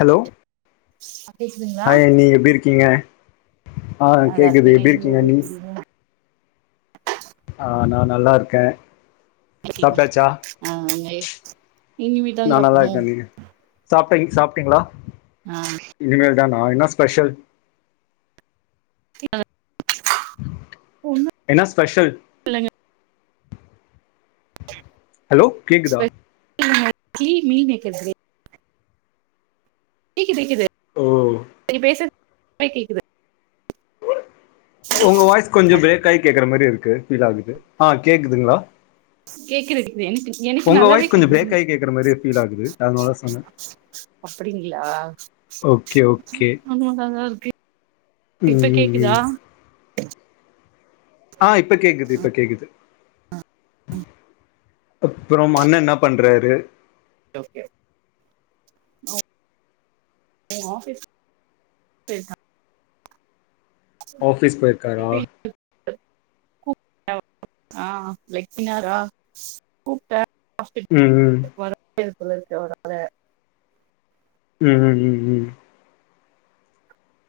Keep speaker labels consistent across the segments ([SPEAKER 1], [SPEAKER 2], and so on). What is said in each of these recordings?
[SPEAKER 1] Hello
[SPEAKER 2] ஆ கேக்குதுங்
[SPEAKER 1] hi அண்ணி எப்டி இருக்கீங்க ஆ
[SPEAKER 2] நல்லா
[SPEAKER 1] கேக்குது
[SPEAKER 2] இருக்கேங்க
[SPEAKER 1] எப்டி
[SPEAKER 2] நீங்க
[SPEAKER 1] இருக்கீங்க அண்ணி
[SPEAKER 2] எப்டி
[SPEAKER 1] ஆ நா நல்லாருக்கே
[SPEAKER 2] எப்டி இருக்கீங் ஆ [inaudible] இனிமேதா சாப்பனு
[SPEAKER 1] சாப்டேங் சாப்டீங்களா
[SPEAKER 2] ஆ
[SPEAKER 1] இனிமே தான என்ன ஸ்பெஷல்
[SPEAKER 2] [inaudible] ஒண்ணு
[SPEAKER 1] என்ன ஸ்பெஷல்
[SPEAKER 2] பிள்ளைங்க
[SPEAKER 1] ஹலோ கேக்குதா
[SPEAKER 2] இல்லைங்க நெத்திலி மீன் வெக்கிறவே கேக்குது குது
[SPEAKER 1] ஓ
[SPEAKER 2] நீங்க பேசுற கொறை கேக்குது
[SPEAKER 1] ஒங்க வாய்ஸ் கொஞ்சோ பிரேக் ஆகி கேக்குற மாரி இருக்கு ஃபீல் ஆகுது ஆ கேக்குதுங்களா
[SPEAKER 2] கேக்குது கேக்குது எனக்கு எனக்கு
[SPEAKER 1] ஒங்க
[SPEAKER 2] நல்லாவே
[SPEAKER 1] வாயஸ் கொஞ்சம்
[SPEAKER 2] கேக்குதுங்க
[SPEAKER 1] பிரேக்காயி கேக்குற மாரியே ஃபீல் ஆகுது அதனால சொன்னே
[SPEAKER 2] அப்டிங்களா
[SPEAKER 1] ஓகே ஓகே
[SPEAKER 2] ஆமாங்க அதா ருக்கு
[SPEAKER 1] ம்
[SPEAKER 2] இப்ப
[SPEAKER 1] ம்
[SPEAKER 2] கேக்குதா
[SPEAKER 1] ம் ஆ இப்ப கேக்குது இப்ப கேக்குது அப்புறம் அண்ண என்ன பண்றாரு
[SPEAKER 2] ஓகே அவ் ஆஃபீஸ் போயிருக்காங்க
[SPEAKER 1] ஆஃபீஸ் போயிருக்காரா
[SPEAKER 2] ப்ப [inaudible] கூ ஆ லைக் கனாரா கூப்பிட்ட [unintelligible]
[SPEAKER 1] ம் ம்
[SPEAKER 2] மறக்கவே [unintelligible] இதுக்குள்ள இருக்க ஒரு ஆள
[SPEAKER 1] ம் ம் ம் ம்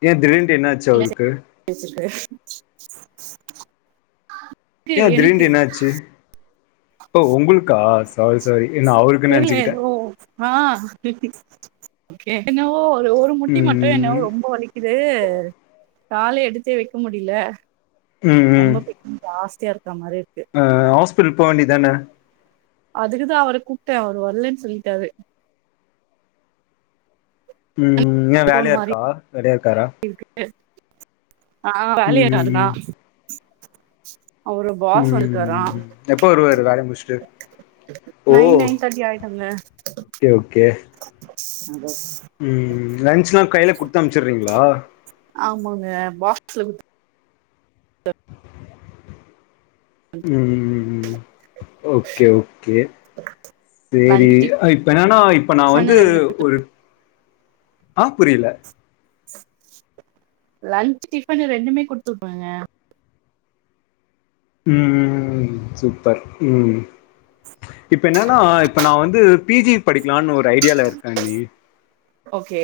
[SPEAKER 1] ஏ திடீண்டு என்ன ஆச்சு அவருக்கு
[SPEAKER 2] பேச்சிருக்கார்
[SPEAKER 1] ஏ திடீர்னு என்ன ஆச்சு ஓ உங்களுக்கா சாரி சாரி நா அவருக்
[SPEAKER 2] தெரில எதோ ஆ என்னவோ ஒரு ஒரு முட்டி மட்டு என்னவோ
[SPEAKER 1] ம்
[SPEAKER 2] ரொம்ப வலிக்குது காலே எடுத்து வெக்க முடியல
[SPEAKER 1] ம் ம்
[SPEAKER 2] ரொம்ப ஜாஸ்தியா இருக்க மாதிரி இருக்கு
[SPEAKER 1] ஆ ஹாஸ்பிட்டல் போக வேண்டியதுதானே
[SPEAKER 2] அதுக்குதா அவரை கூப்பிட்டே அவர் வரலன்னு சொல்லிட்டாரு
[SPEAKER 1] ம் ஏ வேலையா இருக்கா வேலையா இருக்காரா
[SPEAKER 2] இருக்கு ஆ
[SPEAKER 1] ம்
[SPEAKER 2] வேலய இருக்காருதா
[SPEAKER 1] ம்
[SPEAKER 2] அவரு பாஸ்
[SPEAKER 1] ம்
[SPEAKER 2] வந்துருக்காறா
[SPEAKER 1] ம் எப்போ வருவாரு வேலைய முடிச்சுட்டு ஓ
[SPEAKER 2] நைன் நைன் தேர்ட்டி ஆயிடுங்க
[SPEAKER 1] ஓகே ஓகே
[SPEAKER 2] அந்த
[SPEAKER 1] ம் லன்ச் எல்லா கையில குடுத்து அனுச்சுறீங்களா
[SPEAKER 2] ஆமாங்க பாக்ஸ்ல குடுத்
[SPEAKER 1] ம் ஓகே ஓகே சேரி
[SPEAKER 2] லன்ச்
[SPEAKER 1] இப்ப என்னன்னா இப்ப நா
[SPEAKER 2] டிஃபன்
[SPEAKER 1] வந்து
[SPEAKER 2] ரெண்டு
[SPEAKER 1] ஒரு ஆ புரியல
[SPEAKER 2] லன்ச் டிபன் ரெண்டுமே குடுத்துவுடுவங்க
[SPEAKER 1] ம் ம் ம் ம் சூப்பர் ம் இப்ப என்னன்னா இப்ப நா வந்து பி ஜி படிக்கலான்னு ஒரு ஐடியால இருக்கனே
[SPEAKER 2] ஓகே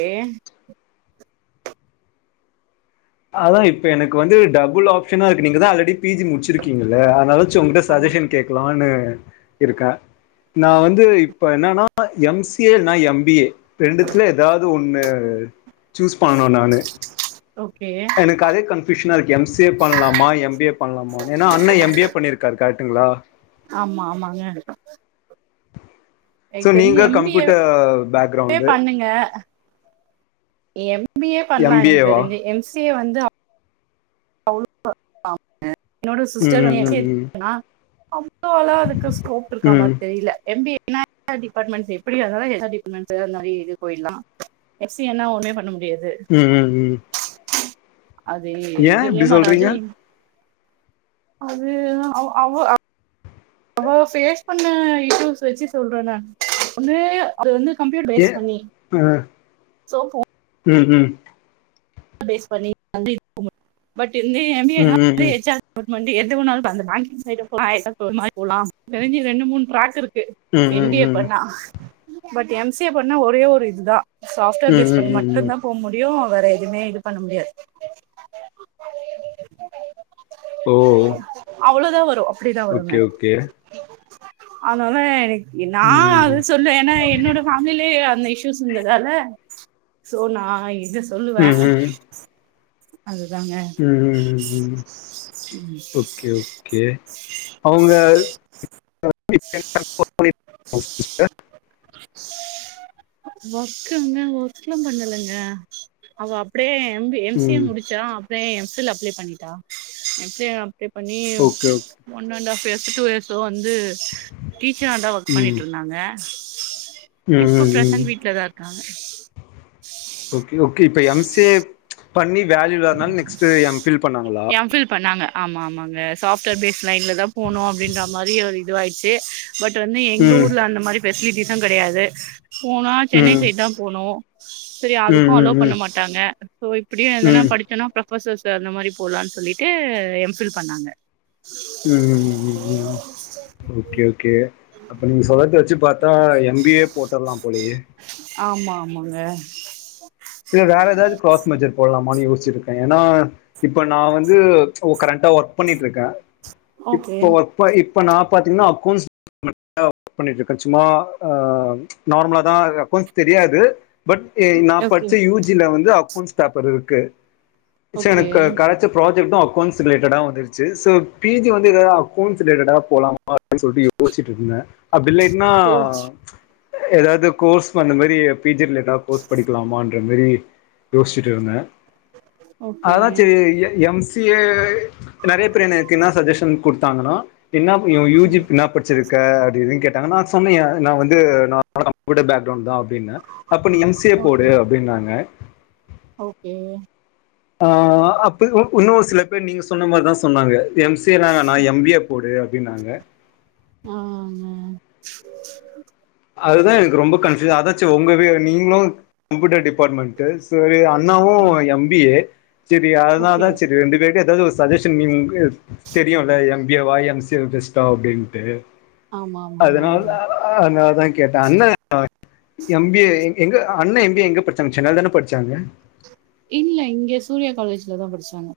[SPEAKER 1] அதா இப்ப எனக்கு வந்து டபுள் ஆப்ஷனா இருக்கு நீங்க தா ஆல்ரெடி பி ஜி முடிச்சிருக்கீங்கள அதனால ச்சு உங்களிட்ட
[SPEAKER 2] ஆமா
[SPEAKER 1] சஜஷன் கேகலானு இருக்கே நா வந்து இப்ப என்னன்னா எம் சி ஏ இல்லன்னா எம் பி ஏ ரெண்டுத்துல எதாவது ஒன்னு சூஸ் பண்ணனு நானு
[SPEAKER 2] ஓகே
[SPEAKER 1] எனக்கு அதே கன்ஃபியூஷனா இருக்கு எம் சி ஏ பண்ணலாமா எம் பி ஏ பண்ணலாமனு ஏன்னா அண்ணன் எம் பி ஏ பண்ணிருக்காரு கரெக்டுங்களா
[SPEAKER 2] ஆமா ஆமாங்க
[SPEAKER 1] சோ
[SPEAKER 2] எனக்கு
[SPEAKER 1] நீங்க கம்ப்யூட்டர் பேக்ரௌண்டு்
[SPEAKER 2] நீங்க எம் பி ஏ பண்ணலா எனக்கு
[SPEAKER 1] எம்பிஏவா
[SPEAKER 2] தெரிஞ்சு எம் சி ஏ வந்து அவளோ [unintelligible] என்னோட
[SPEAKER 1] ம்
[SPEAKER 2] சிஸ்டர்
[SPEAKER 1] ம்
[SPEAKER 2] வந்து
[SPEAKER 1] ம் ம்
[SPEAKER 2] [unintelligible] அவ்ளோாலா அதுக்கு ஸ்கோப் இருக்க மாரி
[SPEAKER 1] ம்
[SPEAKER 2] தெரியில எம் பி ஏ என்ன டிப்பார்ட்மெண்ட் எப்டியாருந்தாலு [unintelligible] டிப்பார்ட்மெண்ட் அது மாரி இது போயிட்லா எஸ சினா ஒன்னுமே பண்ண முடியாது
[SPEAKER 1] ம் ம் ம்
[SPEAKER 2] அது
[SPEAKER 1] ஏன் இப்டி
[SPEAKER 2] இதுல்லியும் வராது
[SPEAKER 1] சொல்றீங்க
[SPEAKER 2] இது அது அவ் அவ்வோ அவ ஃபேஸ் பண்ண இது வச்சி சொல்ற நானு ஒன்னு அது வந்து கம்ப்யூட்
[SPEAKER 1] ஏ
[SPEAKER 2] ஃபேஸ் பண்ணி
[SPEAKER 1] ஆ
[SPEAKER 2] சோ ஹோம்
[SPEAKER 1] ம் ம்
[SPEAKER 2] பேஸ் பண்ணி [inaudible] பட் வந்து எம் பி
[SPEAKER 1] ம் ம் ம் ம் ம்
[SPEAKER 2] ஏன்னா வந்து எக்ஸாம் வுர்மெண்ட்டு எது வேணாலு அந்த பேங்கிங் சைட் போலா [unintelligible] எனக்கு தெரிஞ்சி ரெண்டு மூணு டிராக் இருக்கு எம் பி
[SPEAKER 1] ம்
[SPEAKER 2] ஏ பண்ணா பட் எம் சி ஏ பண்ணா ஒரே ஒரு இதுதா சாஃப்ட்வேர்
[SPEAKER 1] ம்
[SPEAKER 2] பேஸ்
[SPEAKER 1] ம்
[SPEAKER 2] பண்ணி
[SPEAKER 1] ம் ம்
[SPEAKER 2] மட்டுந்தா போ முடியு வேற எதுவுமே இது பண்ண முடியாது
[SPEAKER 1] ஓ
[SPEAKER 2] அவ்ளோதா வரு அப்டிதா வருங்க
[SPEAKER 1] ஓகே ஓகே
[SPEAKER 2] ஆனாலு எனக் எ நா
[SPEAKER 1] ம்
[SPEAKER 2] அது
[SPEAKER 1] ம்
[SPEAKER 2] சொல்ல ஏனா என்னோட ஃபே மிலி அந்த இஷ்யூஸ் இருந்ததால சோ நா இது சொல்லுவ
[SPEAKER 1] ம் ம்
[SPEAKER 2] அதுதாங்க
[SPEAKER 1] ம் ம் ம் ஓகே ஓகே அவுங்க [inaudible] சிஸ்டர்
[SPEAKER 2] ஒர்க்குங்க ஒர்க்லா பண்ணலங்க அவ அப்டே M B M C A
[SPEAKER 1] ம்
[SPEAKER 2] முடிச்சா அப்டியே எம் ஃபில் அப்ளே பண்ணிட்டா எம் சி யே அப்ளே பண்ணி
[SPEAKER 1] okay okay
[SPEAKER 2] one and half years two இயர்ஸோ வந்து டீச்சரா தா ஒர்க்
[SPEAKER 1] ம்
[SPEAKER 2] பண்ணிட்ருந்தாங்க
[SPEAKER 1] ம்
[SPEAKER 2] இப்ப
[SPEAKER 1] ம் ம்
[SPEAKER 2] ப்ரிண்ட் வீட்லதா இருக்காங்க
[SPEAKER 1] ஓகே ஓகே இப்ப எம் சி ஏ பண்ணி வேல்யூ இல்லாதனால நெக்ஸ்ட்டு எம் ஃபில் பண்ணாங்களா
[SPEAKER 2] எம் ஃபில் பண்ணாங்க ஆமா ஆமாங்க சாஃப்ட்வேர் பேஸ்ட் லைன்ல தா போணு அப்டின்ற மாரி ஒரு இதுவாயிடுச்சு பட் வந்து எங்க
[SPEAKER 1] ம்
[SPEAKER 2] ஊர்ல அந்த மாரி ஃபெசிலிட்டிஸு கெடையாது போனா சென்னை
[SPEAKER 1] ம்
[SPEAKER 2] சைட்தா‌ போணு செரி
[SPEAKER 1] ம்
[SPEAKER 2] அதுக்கும்
[SPEAKER 1] ம்
[SPEAKER 2] அலோ
[SPEAKER 1] ம்
[SPEAKER 2] பண்ண
[SPEAKER 1] ம்
[SPEAKER 2] மாட்டாங்க சோ இப்டியு எதன்னா படி ச்சோன்னா ப்ரொஃபசர்ஸு அந்த மாரி போலானு சொல்லிட்டு எம்ஃபில் பண்ணாங்க
[SPEAKER 1] ம் ம் ம் ஓகே ஓகே அப்ப நீங்க சொல்லறது வச்சு பாத்தா எம் பி ஏ போட்டர்லா போலயே
[SPEAKER 2] ஆமா ஆமாங்க
[SPEAKER 1] இல்ல வேற ஏதாவது க்ராஸ் மேஜர் போட்லாமானு யோசிச்சுட்ருக்கே ஏன்னா இப்ப நா வந்து ச் ஓ கரண்டா ஒர்க் பண்ணிட்ருக்க
[SPEAKER 2] ஓகே
[SPEAKER 1] இப்ப ஒர்க் ப இப்ப நா பாத்தீங்கன்னா அக்கொன்ஸ் [inaudible] ஒர்க் பண்ணிட்ருக்க சும்மா ஆ ச் நார்மலாதா அக்கௌன்ஸ் தெரியாது பட் எ நா
[SPEAKER 2] ஓகே
[SPEAKER 1] பட்ச்ச யூ ஜி ல வந்து அக்கௌன்ஸ் பேப்பர் இருக்கு ச
[SPEAKER 2] ஓகே
[SPEAKER 1] எனக்கு க கெடச்ச ப்ராஜெக்ட்டு அக்கௌண்ஸ் ரிலேட்டடா வந்துருச்சு சோ பிஜி வந்து ஏதாவது அக்கௌன்ஸ் ரிலேட்டடா போலா [unintelligible] சொல்ட்டு யோசிச்சுட்ருக்குங்க அப்டி இல்லாட்டுனா எதாது கோர்ஸ் அந்த மாரி பி ஜி எதாது கோர்ஸ் படி ப்போமான்ற மாரி யோசிச்சுட்டுருந்த
[SPEAKER 2] ஓகே
[SPEAKER 1] அதா சேரி எ எம்ஸ் நெறைய பேர் எனக்கென்னா சஜஷன் குடுத்தாங்கன்னா என்னாப் யூ யூ ஜி இன்னா ப ச்சுருக்க அது இதுன் கேட்டாங்க நா சொன்னே ஏ நா வந்து நா [inaudible] பேக்ரவுண்ட் தா அப்டின்னு அப்ப நீ எம் சி எ போடு
[SPEAKER 2] ஓகே
[SPEAKER 1] அப்டின்னாங்க
[SPEAKER 2] ஓகே
[SPEAKER 1] ஆ அப்பல்லா உன்னொரு சில பேர் நீங்க சொன்ன மார்தா சொன்னாங்க எம் சி எ லா நா எம் பி எ போடு அப்டின்னாங்க
[SPEAKER 2] ஆம
[SPEAKER 1] அதுதா எனக்கு ரொம்ப கன்ஃப்யூ அதாச்சு ஒங்கது நீங்ளு கம்ப்யூட்டர் டிப்பார்ட்மெண்ட்டு செரி அண்ணாவு எம் பி எ செரி அதனால
[SPEAKER 2] ஓகே
[SPEAKER 1] தா செரி ரெண்டு பேர்ட்டயு எதாது ஒரு சஜஷன் நீங் உங்க தெரியுல எங் பி எ வா எம் சி எ பேஸ்ட்டா அப்டின்ட்டு
[SPEAKER 2] ஆமா ஆமா
[SPEAKER 1] அதனால
[SPEAKER 2] ஆமாங்க
[SPEAKER 1] தா அந்த அதா கேட்டே அண்ண ஆ எம் பி எ எங்க அண்ண எம் பி எ எங்க படிச்சாங்க சென்னைல தான படிச்சாங்க
[SPEAKER 2] இல்ல இங்க சூர்யா காலேஜ்ல தா படிச்சாங்க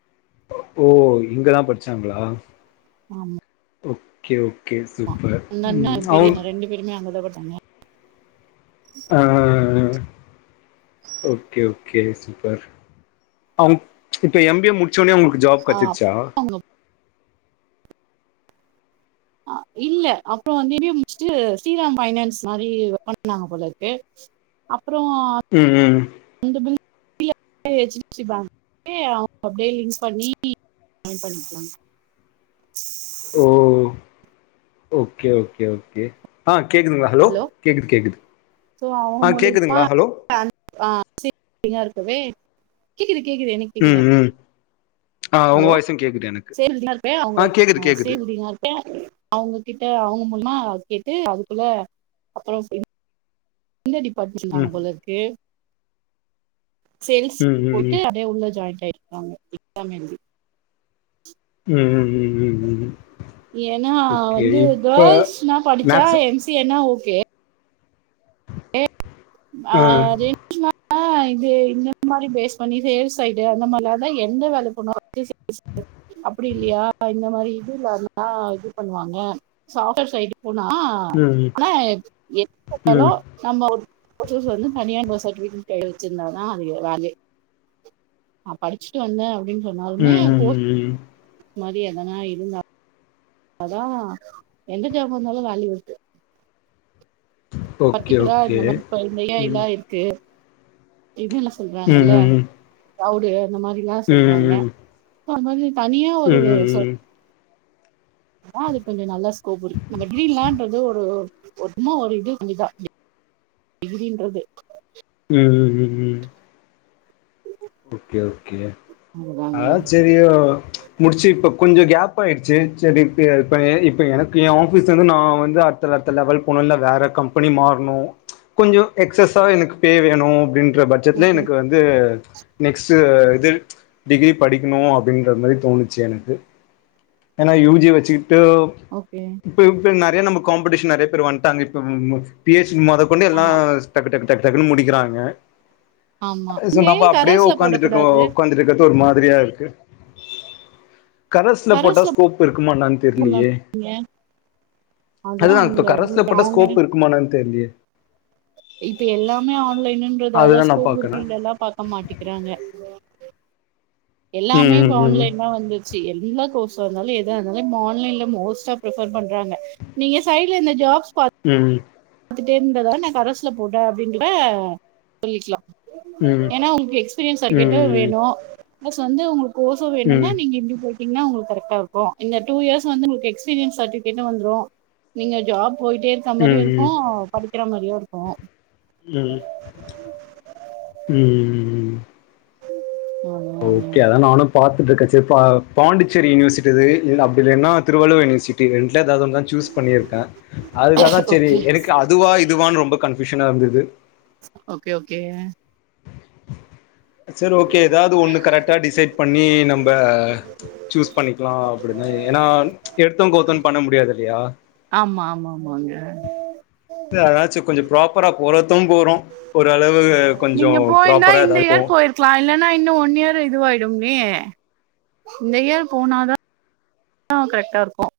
[SPEAKER 1] ஓ இங்கதா படிச்சாங்ளா
[SPEAKER 2] ஆமா
[SPEAKER 1] ஓகே ஓகே சூப்பர்
[SPEAKER 2] அந்த அண்ணா
[SPEAKER 1] ம் அவுங்
[SPEAKER 2] பெரிய ரெண்டு பேருமே அங்கதா படிச்சாங்க
[SPEAKER 1] ஆ ஓகே ஓகே சூப்பர் அவ்ங் இப்ப எம் பி எ முடிச்சோனே உங்களுக் ஜாப்
[SPEAKER 2] ஆ
[SPEAKER 1] கெட்ச்சிர்சா
[SPEAKER 2] அவங்க அ இல்ல அப்ற அங்கேவே முச்சுட்டு ஸ்ரீராம் பைனான்ஸ் மாரி ஒர்க் பண்ணாங்க போலருக்கு அப்றோ
[SPEAKER 1] ம் ம்
[SPEAKER 2] இந்த பில் [inaudible] [unintelligible] சிரிச்சிப்பாங்கன்னு அவ்ங்க அப்டியே லிங்க் பண்ணி ஜாய்ன் பண்ணிக்கலாங்
[SPEAKER 1] ஓ ஓகே ஓகே ஓகே ஆ கேக்குதுங்ளா ஹலோ கேக்குது கேக்குது ஆ கேக்குதுங்ளா ஹலோ
[SPEAKER 2] [inaudible] இருக்குமே கேக்குது கேக்குது எனக்
[SPEAKER 1] ம் ம் ஆ உங்க
[SPEAKER 2] ஹலோ
[SPEAKER 1] வாய்ஸு கேக்குது எனக்கு
[SPEAKER 2] சேர்ந்தினா இருப்பே அவ்ங்க
[SPEAKER 1] கேக்குது
[SPEAKER 2] ஆ
[SPEAKER 1] கேக்குது
[SPEAKER 2] சேர்ந்தினா இருப்பே அவ்ங்க கிட்ட அவ்ங்க மூலிமா கேட்டு அதுக்குள்ள அப்பறோ இன் இந்த டிபார்ட்மெண்ட்னாங்க
[SPEAKER 1] ம்
[SPEAKER 2] போலருக்கு சேல்ஸ்
[SPEAKER 1] ம்
[SPEAKER 2] இப்ப
[SPEAKER 1] ம்
[SPEAKER 2] போட்டு
[SPEAKER 1] ம்
[SPEAKER 2] அப்டியே உள்ள ஜாய்ண்ட் ஆய்ருக்காங்க எக்ஸாம் எழுதி
[SPEAKER 1] ம் ம் ம் ம் ம்
[SPEAKER 2] ஏனா
[SPEAKER 1] ஓகே
[SPEAKER 2] வந்து
[SPEAKER 1] இப்ப
[SPEAKER 2] கேர்ள்ஸ்னா படிச்சா
[SPEAKER 1] மேக்ஸு
[SPEAKER 2] எம் சி எ னா ஓகே ஆ ரெண் ஆ இது இந்த மாரி பேஸ் பண்ணி சேல்ஸ் சைடு அந்த மார்லாருந்தா எந்த வேல பண்ணுவா [inaudible] அப்டி இல்லையா இந்த மாரி இதுல்ல இருந்தா இது பண்ணுவாங்க சாஃப்ட்வேர் சைடு போனா
[SPEAKER 1] ம் ம்
[SPEAKER 2] ஆனா எப் எப்ப பாத்தாலு
[SPEAKER 1] ம்
[SPEAKER 2] நம்ம ஒரு ஃபஸ்ட் ஃபஸ்ட்டு வந்து தனியா நம்ம சர்டிஃபிகேட்டுன் கைல வச்சிருந்தா தா அது எ ராங்கே நா படிச்சுட்டு வந்தே அப்டின் சொன்னாலுமே
[SPEAKER 1] ம் ம் ம்
[SPEAKER 2] போர்
[SPEAKER 1] ம்
[SPEAKER 2] மாரி எதனா இருந்தா அதா‌ எந்த ஜாப் வந்தாலு வேல்யூ இருக்கு
[SPEAKER 1] ஓகே
[SPEAKER 2] பர்ட்டிகுலரா
[SPEAKER 1] ஓகே
[SPEAKER 2] இந்த மாரி பை
[SPEAKER 1] ம்
[SPEAKER 2] [unintelligible] இருக்கு கு இது என்ன
[SPEAKER 1] ம் ம்
[SPEAKER 2] சொல்றாங்கல்ல
[SPEAKER 1] ம் ம் ம் ம் ம்
[SPEAKER 2] கவுடு அந்த மாரி இன்னா சொல்றாங்க
[SPEAKER 1] ம்
[SPEAKER 2] ப்பா அந்த மாரி தனியா ஒரு அ சொல்
[SPEAKER 1] ம்
[SPEAKER 2] அது கொஞ்ச நல்லா ஸ்கோப் இருக்கு இந்த ட்ரீம்லான்றது ஒரு ஒரு சும்மா ஒரு இது [unintelligible] டிகிரின்றது
[SPEAKER 1] ம் ம் ம் ஓகே ஓகே
[SPEAKER 2] அதுதாங்க
[SPEAKER 1] அதா சேரி ஐயோ முடிச்சு இப்ப கொஞ்ச கேப் ஆயிடுச்சு சேரின்டு இப்பவே இப்ப எனக் ஏ ஆஃபிஸ் வந்து நா வந்து அடுத்தல அத்த லெவல் போனு இல்ல வேற கம்பெனி மாறணு கொஞ்ஜோ எக்ஸஸ் எனக்கு பே வேணு. அப்படின்ற பட்ஜெடல
[SPEAKER 2] ஓகே
[SPEAKER 1] எனக்கு வந்து நெக்ஸ்ட்டு இது டிகிரி படிக்கணு அப்படின்ற மாரி தோணுச்சு எனக்கு ஏன்னா யூ ஜி வச்சுட்டு
[SPEAKER 2] ஓகே
[SPEAKER 1] இப்ப இப்ப நெறைய நம்ம காம்படிஷன் நெறைய பேர் வந்ட்டாங்க இப்ப பி ஹெச் டி மொத கொண்டு எல்லா
[SPEAKER 2] ஆமா
[SPEAKER 1] டக்கு டக்கு டக்கு டக்கு முடிக்கிறாங்க
[SPEAKER 2] ஆமா
[SPEAKER 1] சோ
[SPEAKER 2] நீங்க ஏ
[SPEAKER 1] நம்ப அப்படியே
[SPEAKER 2] கரஸ்ல
[SPEAKER 1] ஒக்ந்துட்ருக்கோ
[SPEAKER 2] போடக்கூடாது
[SPEAKER 1] ஒக்காந்திரு ஒரு மாதிரியா இருக்கு கரஸ்ல போட்டா ஸ்கோப் இருக்குமா என்னான்னு தெரிலயே
[SPEAKER 2] அதெல்லா
[SPEAKER 1] அதுதா இப்ப
[SPEAKER 2] ஒண்ணுல்ல
[SPEAKER 1] கரசுல
[SPEAKER 2] உங்களுக்கு
[SPEAKER 1] போட்டா
[SPEAKER 2] அவங்க
[SPEAKER 1] ஸ்கோப் இருக்குமா என்னானு தெரிலயே
[SPEAKER 2] இப்ப எல்லாமே ஆன்லைனுன்றதால
[SPEAKER 1] அதுதா நா
[SPEAKER 2] ஸ்கோப் இறுதி
[SPEAKER 1] பாக்குறே
[SPEAKER 2] இல்லல்லா பாக்க மாட்டிக்கிறாங்க எல்லாமே
[SPEAKER 1] ம்
[SPEAKER 2] இப்ப
[SPEAKER 1] ம்
[SPEAKER 2] ஆன்லைன்தா வந்தது சே எல்லா கோர்ஸ்ம் இருந்தாலு எத இருந்தாலு ஆன்லைன்ல மோஸ்ட்டா பிரிஃபர் பண்றாங்க நீங்க சைடுல இந்த ஜாப்ஸ் பா
[SPEAKER 1] ம்
[SPEAKER 2] பாத்துக்கிட்டே இருந்ததா நா கரசுல போட்டே அப்படின்னு ஆ சொல்லிக்கலா
[SPEAKER 1] ம்
[SPEAKER 2] ஏன்னா உங்களுக்கு எக்ஸ்பீரியன்ஸ்
[SPEAKER 1] ம்
[SPEAKER 2] சட்டிவிக்கெட்டு க
[SPEAKER 1] ம்
[SPEAKER 2] வேணு பிளஸ் வந்து உங்களுக் கோஷும் வேணும்னா
[SPEAKER 1] ம்
[SPEAKER 2] நீங்க இப்டி போயிட்டு ன்னா உங்களுக் கரெக்டா இருக்கோ இல்லா டூ இயர்ஸ் வந்து உங்களுக்கு எஸ்பீரியன்ஸ் சர்டிவிகேட்டு வந்துறு நீங்க ஜாப் போயிட்டே இருக்க
[SPEAKER 1] ம்
[SPEAKER 2] மாரியு இருக்கு
[SPEAKER 1] ம்
[SPEAKER 2] படிக்கிற மாரியு இருக்கு
[SPEAKER 1] ம் ம் ம் ம் ஓகே அதா நானு பாத்துட்ருக்க சே இ பா பாண்டிச்சேரி யுனிவர்சிட்டிது இல்ல அப்டி இல்லைனா திருவள்ளுவர் யுனிவர்சிட்டி ரெண்டுல ஏதாவது ஒன்னு தா சூஸ் பண்ணியிருக்கே அதுக்க தா சேரி
[SPEAKER 2] ஓகே
[SPEAKER 1] எனக்கு அதுவா இதுவான்னு ரொம்ப கன்பூஷன்சா இருந்தது
[SPEAKER 2] ஓகே ஓகே
[SPEAKER 1] சரி ஓகே ஏதாவது ஒண்ணு கரெக்டா டிசைட் பண்ணி நம்ப சூஸ் பண்ணிக்கலா அப்டிதா ஏன்னா எடுத்தோ கௌதோ பண்ண முடியாது இல்லையா
[SPEAKER 2] ஆமா ஆமா ஆமா ஆமாங்க
[SPEAKER 1] அதாச்சு கொஞ்ச ப்ராப்பரா போறத போறோ ஓருளவு கொஞ்ச
[SPEAKER 2] ந்தா இந்த இயர் போயிருக்கலா இல்லன்னா இன்னு ஒன் இயர் இதுவாயிடும்மே இந்த இயர் போனாதா கரெக்டா இருக்கு